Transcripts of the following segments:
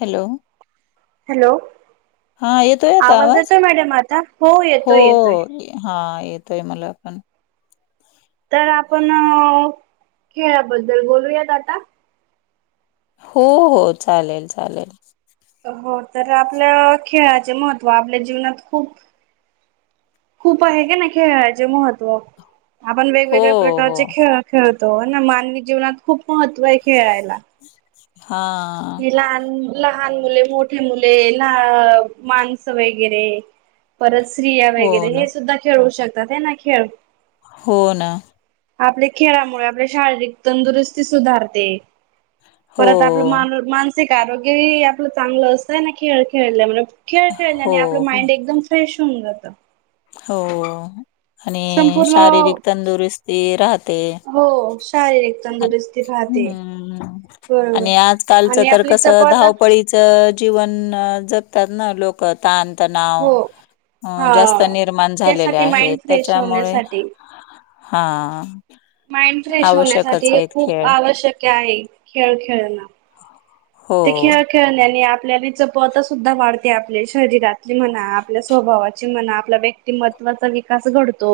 Hello! Hello हा येतोय आता आवाज, येतोय मॅडम आता हो. येतोय येतोय हा, येतोय मला पण. तर आपण, खेळाबद्दल बोलूयात आता. हो हो चालेल चालेल. हो तर आपल्या, खेळाचे महत्त्व आपल्या जीवनात खूप.. खूप आहे का नाही खेळाचे महत्त्व. आपण हो वेगवेगळ्या हो प्रकारचे खेळ खेळतो, ना मानवी जीवनात खूप महत्त्व आहे खेळाला. हां. हे लहान लहान मुले, मोठे मुले ल माणसं वगैरे परत स्त्रिया हो वगैरे, ना हे सुद्धा खेळू शकतात हे ना खेळ. हो ना. आपल्या खेळामुळे आपली शारीरिक तंदुरुस्ती सुधारते. हो परत आपलं मान मानसिक आरोग्यही आपलं चांगलं असतंय ना, खेळ खेळल्यामुळं. खेळ हो खेळल्याने आपलं हो माइंड एकदम फ्रेश होऊन जातं. हो, आणि संपूर्ण शारीरिक तंदुरुस्ती राहते. हो. शारीरिक तंदुरुस्ती राहते हम्म, आणि बरोबर आजकालचं आणि तर आपली कसं चपळता धावपळी च जीवन जगतात ना लोकं तान तणाव हो अ हा जास्त निर्माण झालेले त्यासाठी आहे माइंड फ्रेश त्याच्यामुळे, होण्यासाठी हा माइंड फ्रेश होण्यासाठी आवश्यकच हे आहेत खूप खेळ आवश्यक आहे, खेळ खेळणं ते हो, खेळ खेळण्याने आपल्या चपळता सुद्धा वाढते आपल्या शरीरातली मना, आपल्या स्वभावाची मना, आपल्या व्य व्यक्तिमत्त्वाचा विकास घडतो.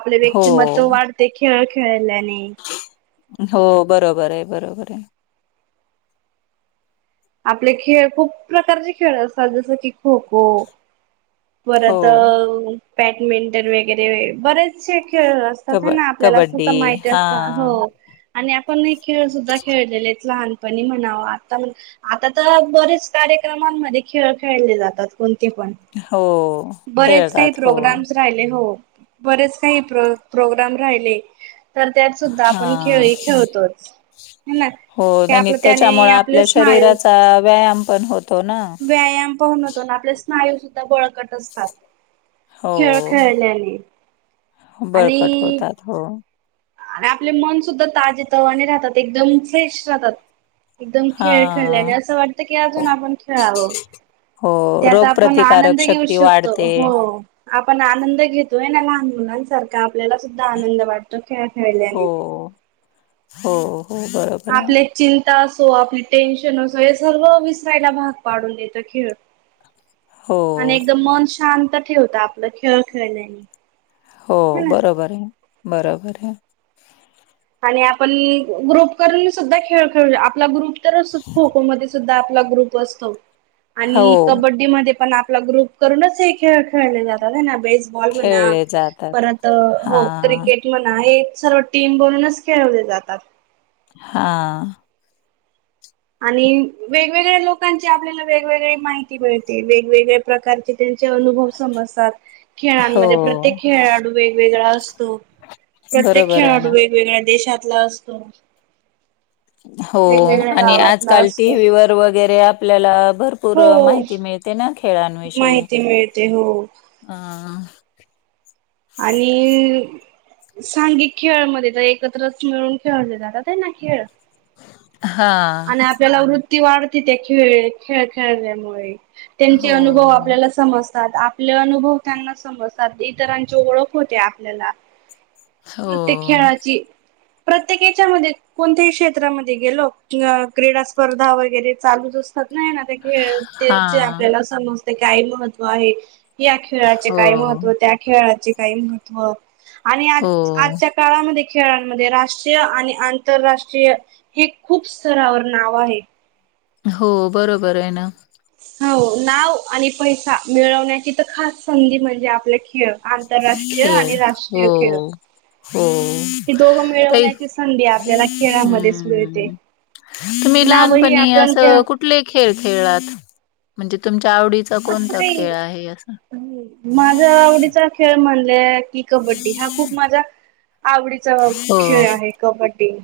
आपले हो, व्यक्तिमत्व वाढते खेळ खेळल्याने. हो बरोबर आहे, बरोबर आहे. आपले खेळ, खूप प्रकारचे खेळ असतात. जसं की खो खो. हो, परत बॅडमिंटन वगैरे, बरेचसे खेळ अस कब तसं ना आपल्याला कबड्डी सुधा माहिती असतं, हो हां, आणि आपण हे खेळ सुद्धा खेळलेले आहेत लहानपणी म्हणा, व आता आता तर बरेच कार्यक्रमांमध्ये खेळ खेळले जातात कोणते पण. हो. बरेच काही खेळतात हो. प्रोग्राम राहिले, हो बरेच काही प्र प्रोग्राम राहिले. तर त्यात सुद्धा आपण खेळ हां, हे खेळतोच. ह ना हो की आणि आपलं त्याने त्याच्यामुळं आपले आपल्या स्नायू शरीराचा व्यायाम पण होतो ना. व्यायाम पाहून होतो ना, आपले स्नायू सुद्धा बळकट असतात. हो, खेळ खेळल्याने बळकट होतात हो. आणि आपले मन सुुद्धा ताजे तवाने राहतात, एकदम फ्रेश राहतात. एकदम खेळ हां, खेळल्याने, असं वाटतं की अजून आपण खेळावं. हो त्यात आपण रोगप्रतिकारक आनंद घेऊ शक्ती शकतो, वाढते. हो आपण आनंद घेतोय ना लहान मुलांसारखा, आपल्याला सुद्धा आनंद वाटतो खेळ खेळल्याने. हो हो हो, बरोबर आहे. आपले चिंता असो, आपली टेन्शन असो, हे सर्व विसरायला भाग पाडून देतो खेळ. हो, आणि एकदम मन शांत ठेवत आपलं खेळ खेळल्याने. हो, ह ना बरोबर आहे. बरोबर आहे. आणि आपण ग्रुप करून सुद्धा खेळ खेळूया, आपला ग्रुप तर असतो खो-खो मध्ये. सुद्धा आपला ग्रुप असतो हो, आणि कबड्डी मध्ये पण आपला ग्रुप करूनच हे खेळ खेळले जातात, आहे ना? बेसबॉल म्हणा, खेळले जातात. परत हो हां, क्रिकेट म्हणा हे सर्व टीम बोलूनच खेळवले जातात. हा आणि वेगवेगळ्या लोकांची आपल्याला वेगवेगळी माहिती मिळते, वेगवेगळ्या प्रकारचे त्यांचे अनुभव समजतात, हो खेळांमध्ये प्रत्येक खेळाडू वेगवेगळा असतो. प्रत्येक बरोबर आहे खेळाडू ना वेगवेगळ्या देशातला असतो. हो, वेगवेगळ्या आणि गावातला आजकाल असतो टीव्हीवर वगैरे आपल्याला भरपूर हो पूर् माहिती मिळते ना खेळांविषयी माहिती मिळते हो अ आणि सांघिक खेळ मध्ये तर एकत्रच मिळून खेळले जातात आहे ना खेळ! हा त्याला वृत्ती वाढते, त्या खेळ- खेळ खेळण्यामुळे त्यांचे हो अनुभव आपल्याला समजतात, आपले अनुभव त्यांना समजतात इतरां ओळख होते, आपल्याला हो प्रत्येक खेळाची प्रत्येक ह्याच्या मध्ये कोणत्याही क्षेत्रामध्ये गेलो, क्रीडा स्पर्धा वगैरे चालूच असत. नाही ना, ते हा खेळचे आपल्याला समजते काय महत्त्व आहे. या खेळाचे हो काही महत्त्व, त्या खेळाचे काही महत्त्व आणि आ हो काळामध्ये, खेळांमध्ये राष्ट्रीय आणि आंतरराष्ट्रीय हे खूप स्तरांवर नाव आहे. हो, बरोबर आहे ना. हो, नाव आणि पैसा मिळवण्याची तर खास संधी म्हणजे आपले खेळ आंतरराष्ट्रीय खेळ आणि हो राष्ट्रीय खेळ. हो हे दोघं ताई मिळवण्याची संधी आपल्याला खेळामध्येच मिळते. हम्म तुम्ही नावही लहानपणी अस आपण खेळ कुठले खेळ खेळला, म्हणजे तुमच्या आवडीच? असं काही, माझ्या आवडीचा खेळ म्हणजे की. कबड्डी हा खूप माझा आवडीचा हो खेळ आहे, कबड्डी.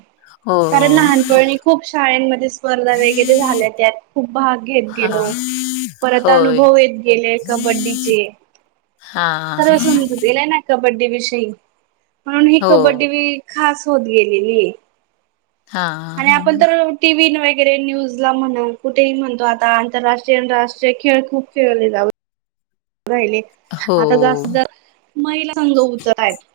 हो कारण लहानपणी खूप शाळेमध्ये स्पर्धा वगैरे झाल्या, त्यात खूप भाग घेत हा गेलो. परत होय अनुभव येत गेले, कबड्डीचे. हा सर्व हा समजतलंय ना, कबड्डी विषयी, म्हणून ही हो. कबड्डी. खास होत गेलेली. हां, आणि हां. आपण हां. तर. टी व्ही वगैरे न्यूज ला म्हण कुठेही म्हणतो, आता आंतरराष्ट्रीय, राष्ट्रीय खेळ खूप खेळले जा. राहिले हो, आता जास्त जर महिला संघ उतरत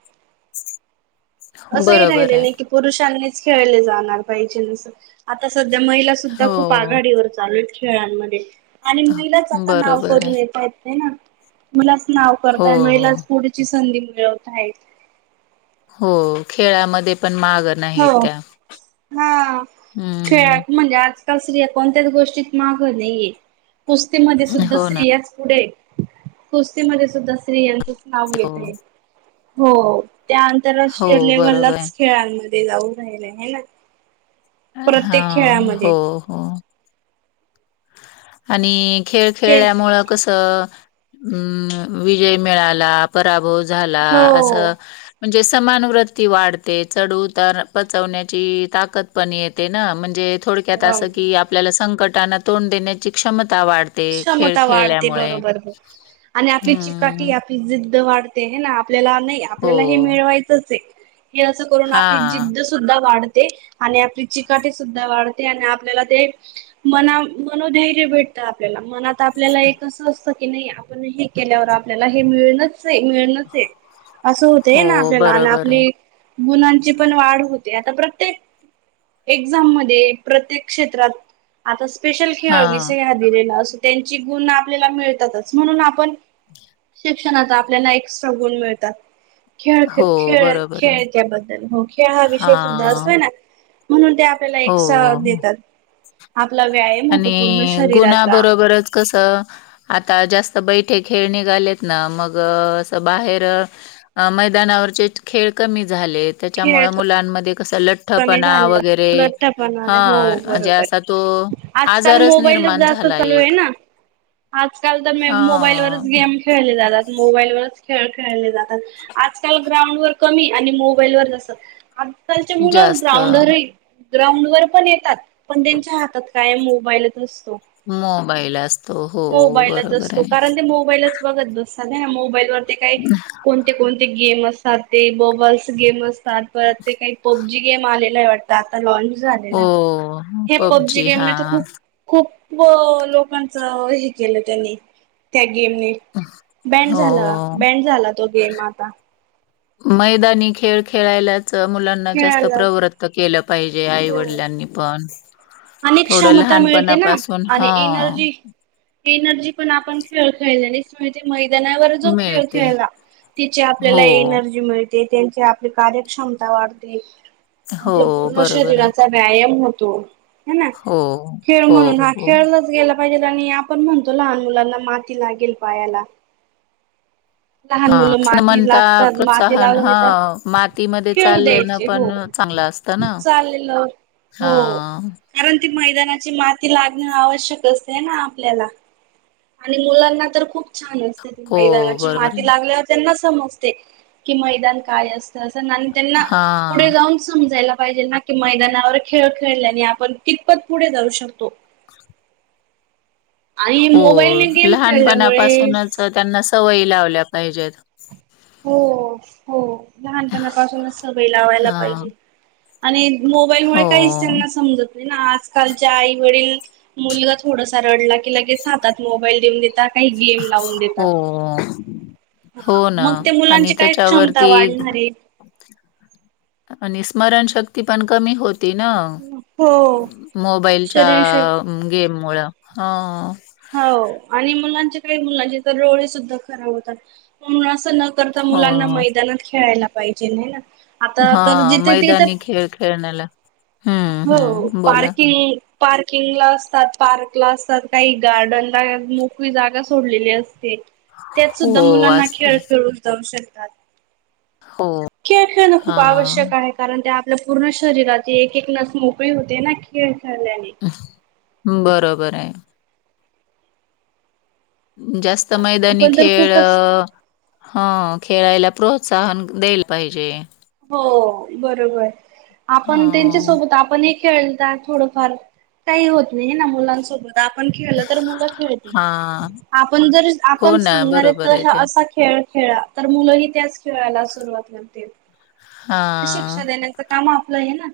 असं हे बरोबर राहिले आहे. नाही की, पुरुषांनीच खेळले जाणार पाहिजेस आता सध्या महिला. सुद्धा हो. खूप आघाडीवर चालु येत खेळांमध्ये. आणि महिलाच आता नाव बरोबर आहे. करून येता येत ना मुलाच नाव हो, करताय हो. महिलाच पुढं. ची संधी मिळवत आहेत हो खेळामध्ये पण माग. हो हा हं, खेळात म्हणजे आज आता स्त्रिया कोणत्याच गोष्टीत माग नाहीये कुस्तीमध्ये सुद्धा हो ना. स्त्रियाच पुढे आहेत. कुस्तीमध्ये सुद्धा स्त्रियांचंच नाव हो, येत आहे. हो त्या हो, आंतरराष्ट्रीय बरोबर आहे. लेवललाच खेळांमध्ये जाऊ राहिल्या हे ना हा प्रत्येक खेळामध्ये हो हो आणि खेळ खे खेळल्यामुळं कसं अं विजय मिळाला. पराभव झाला असं हो. म्हणजे समानवृत्ती वाढते चढ उतार पचवण्याची ताकद पण येते ना म्हणजे थोडक्यात असं की आपल्याला संकटांना तोंड देण्याची क्षमता वाढते खेळ क्षमता वाढते खेळल्यामुळे बरोबर आणि आपली चिकाटी हम्म आपली जिद्द वाढते हे ना आपल्याला नाही आपल्याला हे हो. मिळवायचंच आहे. हे असं करून आपली हां. जिद्द सुद्धा वाढते आणि आपली चिकाटी सुद्धा वाढते आणि आपल्याला ते मना मनोधैर्य भेटतं आपल्याला मनात आपल्याला एक असं असतं की नाही आपण हे केल्यावर आपल्याला हे मिळणच आहे मिळणच आहे असं होतय हे ना हो, आपल्याला आणि बरोबर आहे. आपली गुणांची पण वाढ होते आता प्रत्ये एक्झाम मध्ये प्रत्येक क्षेत्रात आता स्पेशल खेळ हां. विषय दिलेला असतो त्यांची गुण आपल्याला मिळतातच म्हणून आपण शिक्षणाचा आपल्याला एक्स्ट्रा गुण मिळतात. खेळ ख हो, खेळ बरोबर आहे. खेळच्याबद्दल हो खेळ हा विषय सुद्धा हां. असतोय ना म्हणून ते आपल्याला एक्सट्रा हो. देतात आपला व्यायाम होतो पूर्ण श गुणा बरोबरच कसं आता जास्त बैठे खेळ निघालेत ना मग असं बाहेर मैदानावरचे खेळ कमी झाले खेळ त्याच्यामुळे मुलांमध्ये कस लठ कमी झालेत लठ्ठपणा हो हां, म्हणजे बरोबर असा तो आजकाल आजारच मोबाईलच निर्माण जास्त झाला चालू आहे एक. ना आजकाल तर म मोबाईलवरच हां, गेम खेळले जातात मोबाईलवरच खेळ खेळले जातात. आजकाल ग्राउंडवर कमी आणि मोबाईलवर जास्त आजकालचे मुलं जास्त ग्राउंडरही ग्राउंड वर पण येतात पण त्यांच्या हातात कायम मोबाईलच असतो. मोबाईल असतो. हो, मोबाईलच बरोबर असतो आहे. कारण ते मोबाईलच बघत बसता मोबाईल वर ते काही. कोणते कोणते गेम असतात ते बबल्स गेम असतात परत ते काही पबजी गेम आलेला आहे वाटत आता लॉन्च हो, झालेला हे पबजी गेमने त हां, खूप खूप लोकांचं हे केलं त्यांनी त्या गेमने बॅन झाला हो. बॅन झाला तो गेम आता मैदानी खेळ खेळायलाच मुलांना जास्त खेळायला प्रवृत्त केलं. पाहिजे आई वडिलांनी पण अनेक थोडं क्षमता मिळते ना लहानपणापासून आणि हां, एनर्जी एनर्जी पण आपण खेळ खेळल्याने मैदानावर जो खेळ मिळते. खेळला तिची हो, आपल्याला एनर्जी मिळते. ते त्यांची आपली कार्यक्षमता वाढते हो आपलं पूर्ण बरोबर आहे. शरीराचा व्यायाम होतो ह ना हो, खेळ हो, म्हणून हा हो. खेळलाच गेला पाहिजे आणि आपण म्हणतो लहान मुलांना माती लागेल पायाला हा लहान मुलं माती म्हणता लागतात माती प्रोत्साहन ह लागून येतात मातीमध्ये चालले ना पण चांगला स चाललेलो, हो. कारण ती मैदानाची माती लागणं आवश्यक असते ना आपल्याला. आणि मुलांना तर खूप छान असते, ती हो, मैदानाची बरोबर माती आहे. लागल्यावर, त्यांना समजते, की मैदान काय असतं. असं नाही, त्यांना पुढे हां, जाऊन समजायला पाहिजे ना की मैदानावर खेळ खेळल्याने, आपण कितपत पुढे जाऊ शकतो. आई, हो, मोबाइलने गेम खेळल्यामुळे लहानपणापासूनच त्यांना सवयी लावल्या पाहिजेत. हो हो, लहानपणापासूनच सवय लावायला हां, पाहिजे. आणि मोबाईलमुळे हो, काहीच त्यांना समजत नाही ना, आजकालच्या आई वडील मुलगा थोडासा रडला की लगेच हातात मोबाईल देऊन देतात. काही गेम लावून देतात. हो. हो हा! ना मग त्या आणि मुलांची काय क्षमता त्याच्यावरती वाढणारेयं? आणि स्मरणशक्ती पण कमी होत तीनं? हो. मोबाईलच्या शरीरशक गेम मुळं, हां हो आणि मुलांच्या, काही मुलांची तर डोळी सुद्धा खराब होतात म्हणून असं न करता हो. मुलांना मैदानात खेळायला पाहिजेन है ना? आता तर हा, जिथे तिथे मैदानी खेळ खेळण्याला हं, हो, हं. बोला. पारकी पार्किंगला असतात, पार्कला असतात, काही गार्डनला मोकळी जागा सोडलेली असते. त्यात हो, सुद्धा मुलांना खेळ असते. खेळून जाऊ शकतात. हो! खेळ खेळणं खूप आवश्यक हां, आहे. कारण त्या आपल्या पूर्ण शरीरात, एक एक नस मोकळी होते ना खेळ खेळल्याने. बरोबरयं. जास्त मैदानी आपण तर खेळ खूपच हा, खेळायला प्रोत्साहन देयला पाहिजे. हो, बरोबर. आपण, त्यांच्या हं, सोबत आपण एक खेळता थोडंफार, काही होत नाही है ना मुलांसोबत. आपण खेळलं तर मुलं खेळतील. हां. आपण जर हो आपण ना, सांगणारे बरोबर आहे तर ते. असा खेळ खेळा तर मुलंही त्याच खेळाला सुरुवात करतील हां, शिक्षा देण्याचं काम आपलं आहे ना.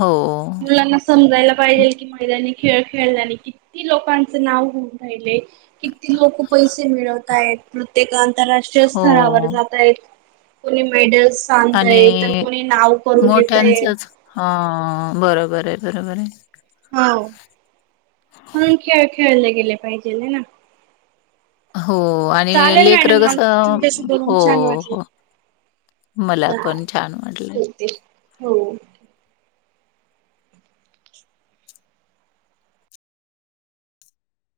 हो. मुलांना समजायला पाहिजेल की, मैदानी खेळ खेळल्याने कित्ती लोकांचं नाव होऊन राहिलंय. कि त्ती लोकं पैसे मिळवतायत, प्रत्येक आंतरराष्ट्रीय हो स्तरावर जातायत. कुणी मेडल्स आणतंय तर आणि कुणी नाव करून येतंय. मोठ्यांचच हा, बरोबरंय, बरोबरंय. हाव. म्हणून खेळ खेळले गेले पाहिजे. है ना? हो आणि चालेल मॅडम लेकरं मग कसं, तुमच्याशी बोलून हो छान वाटले. हो. मला पण चालेल छान वाटलं. ठेवते हो.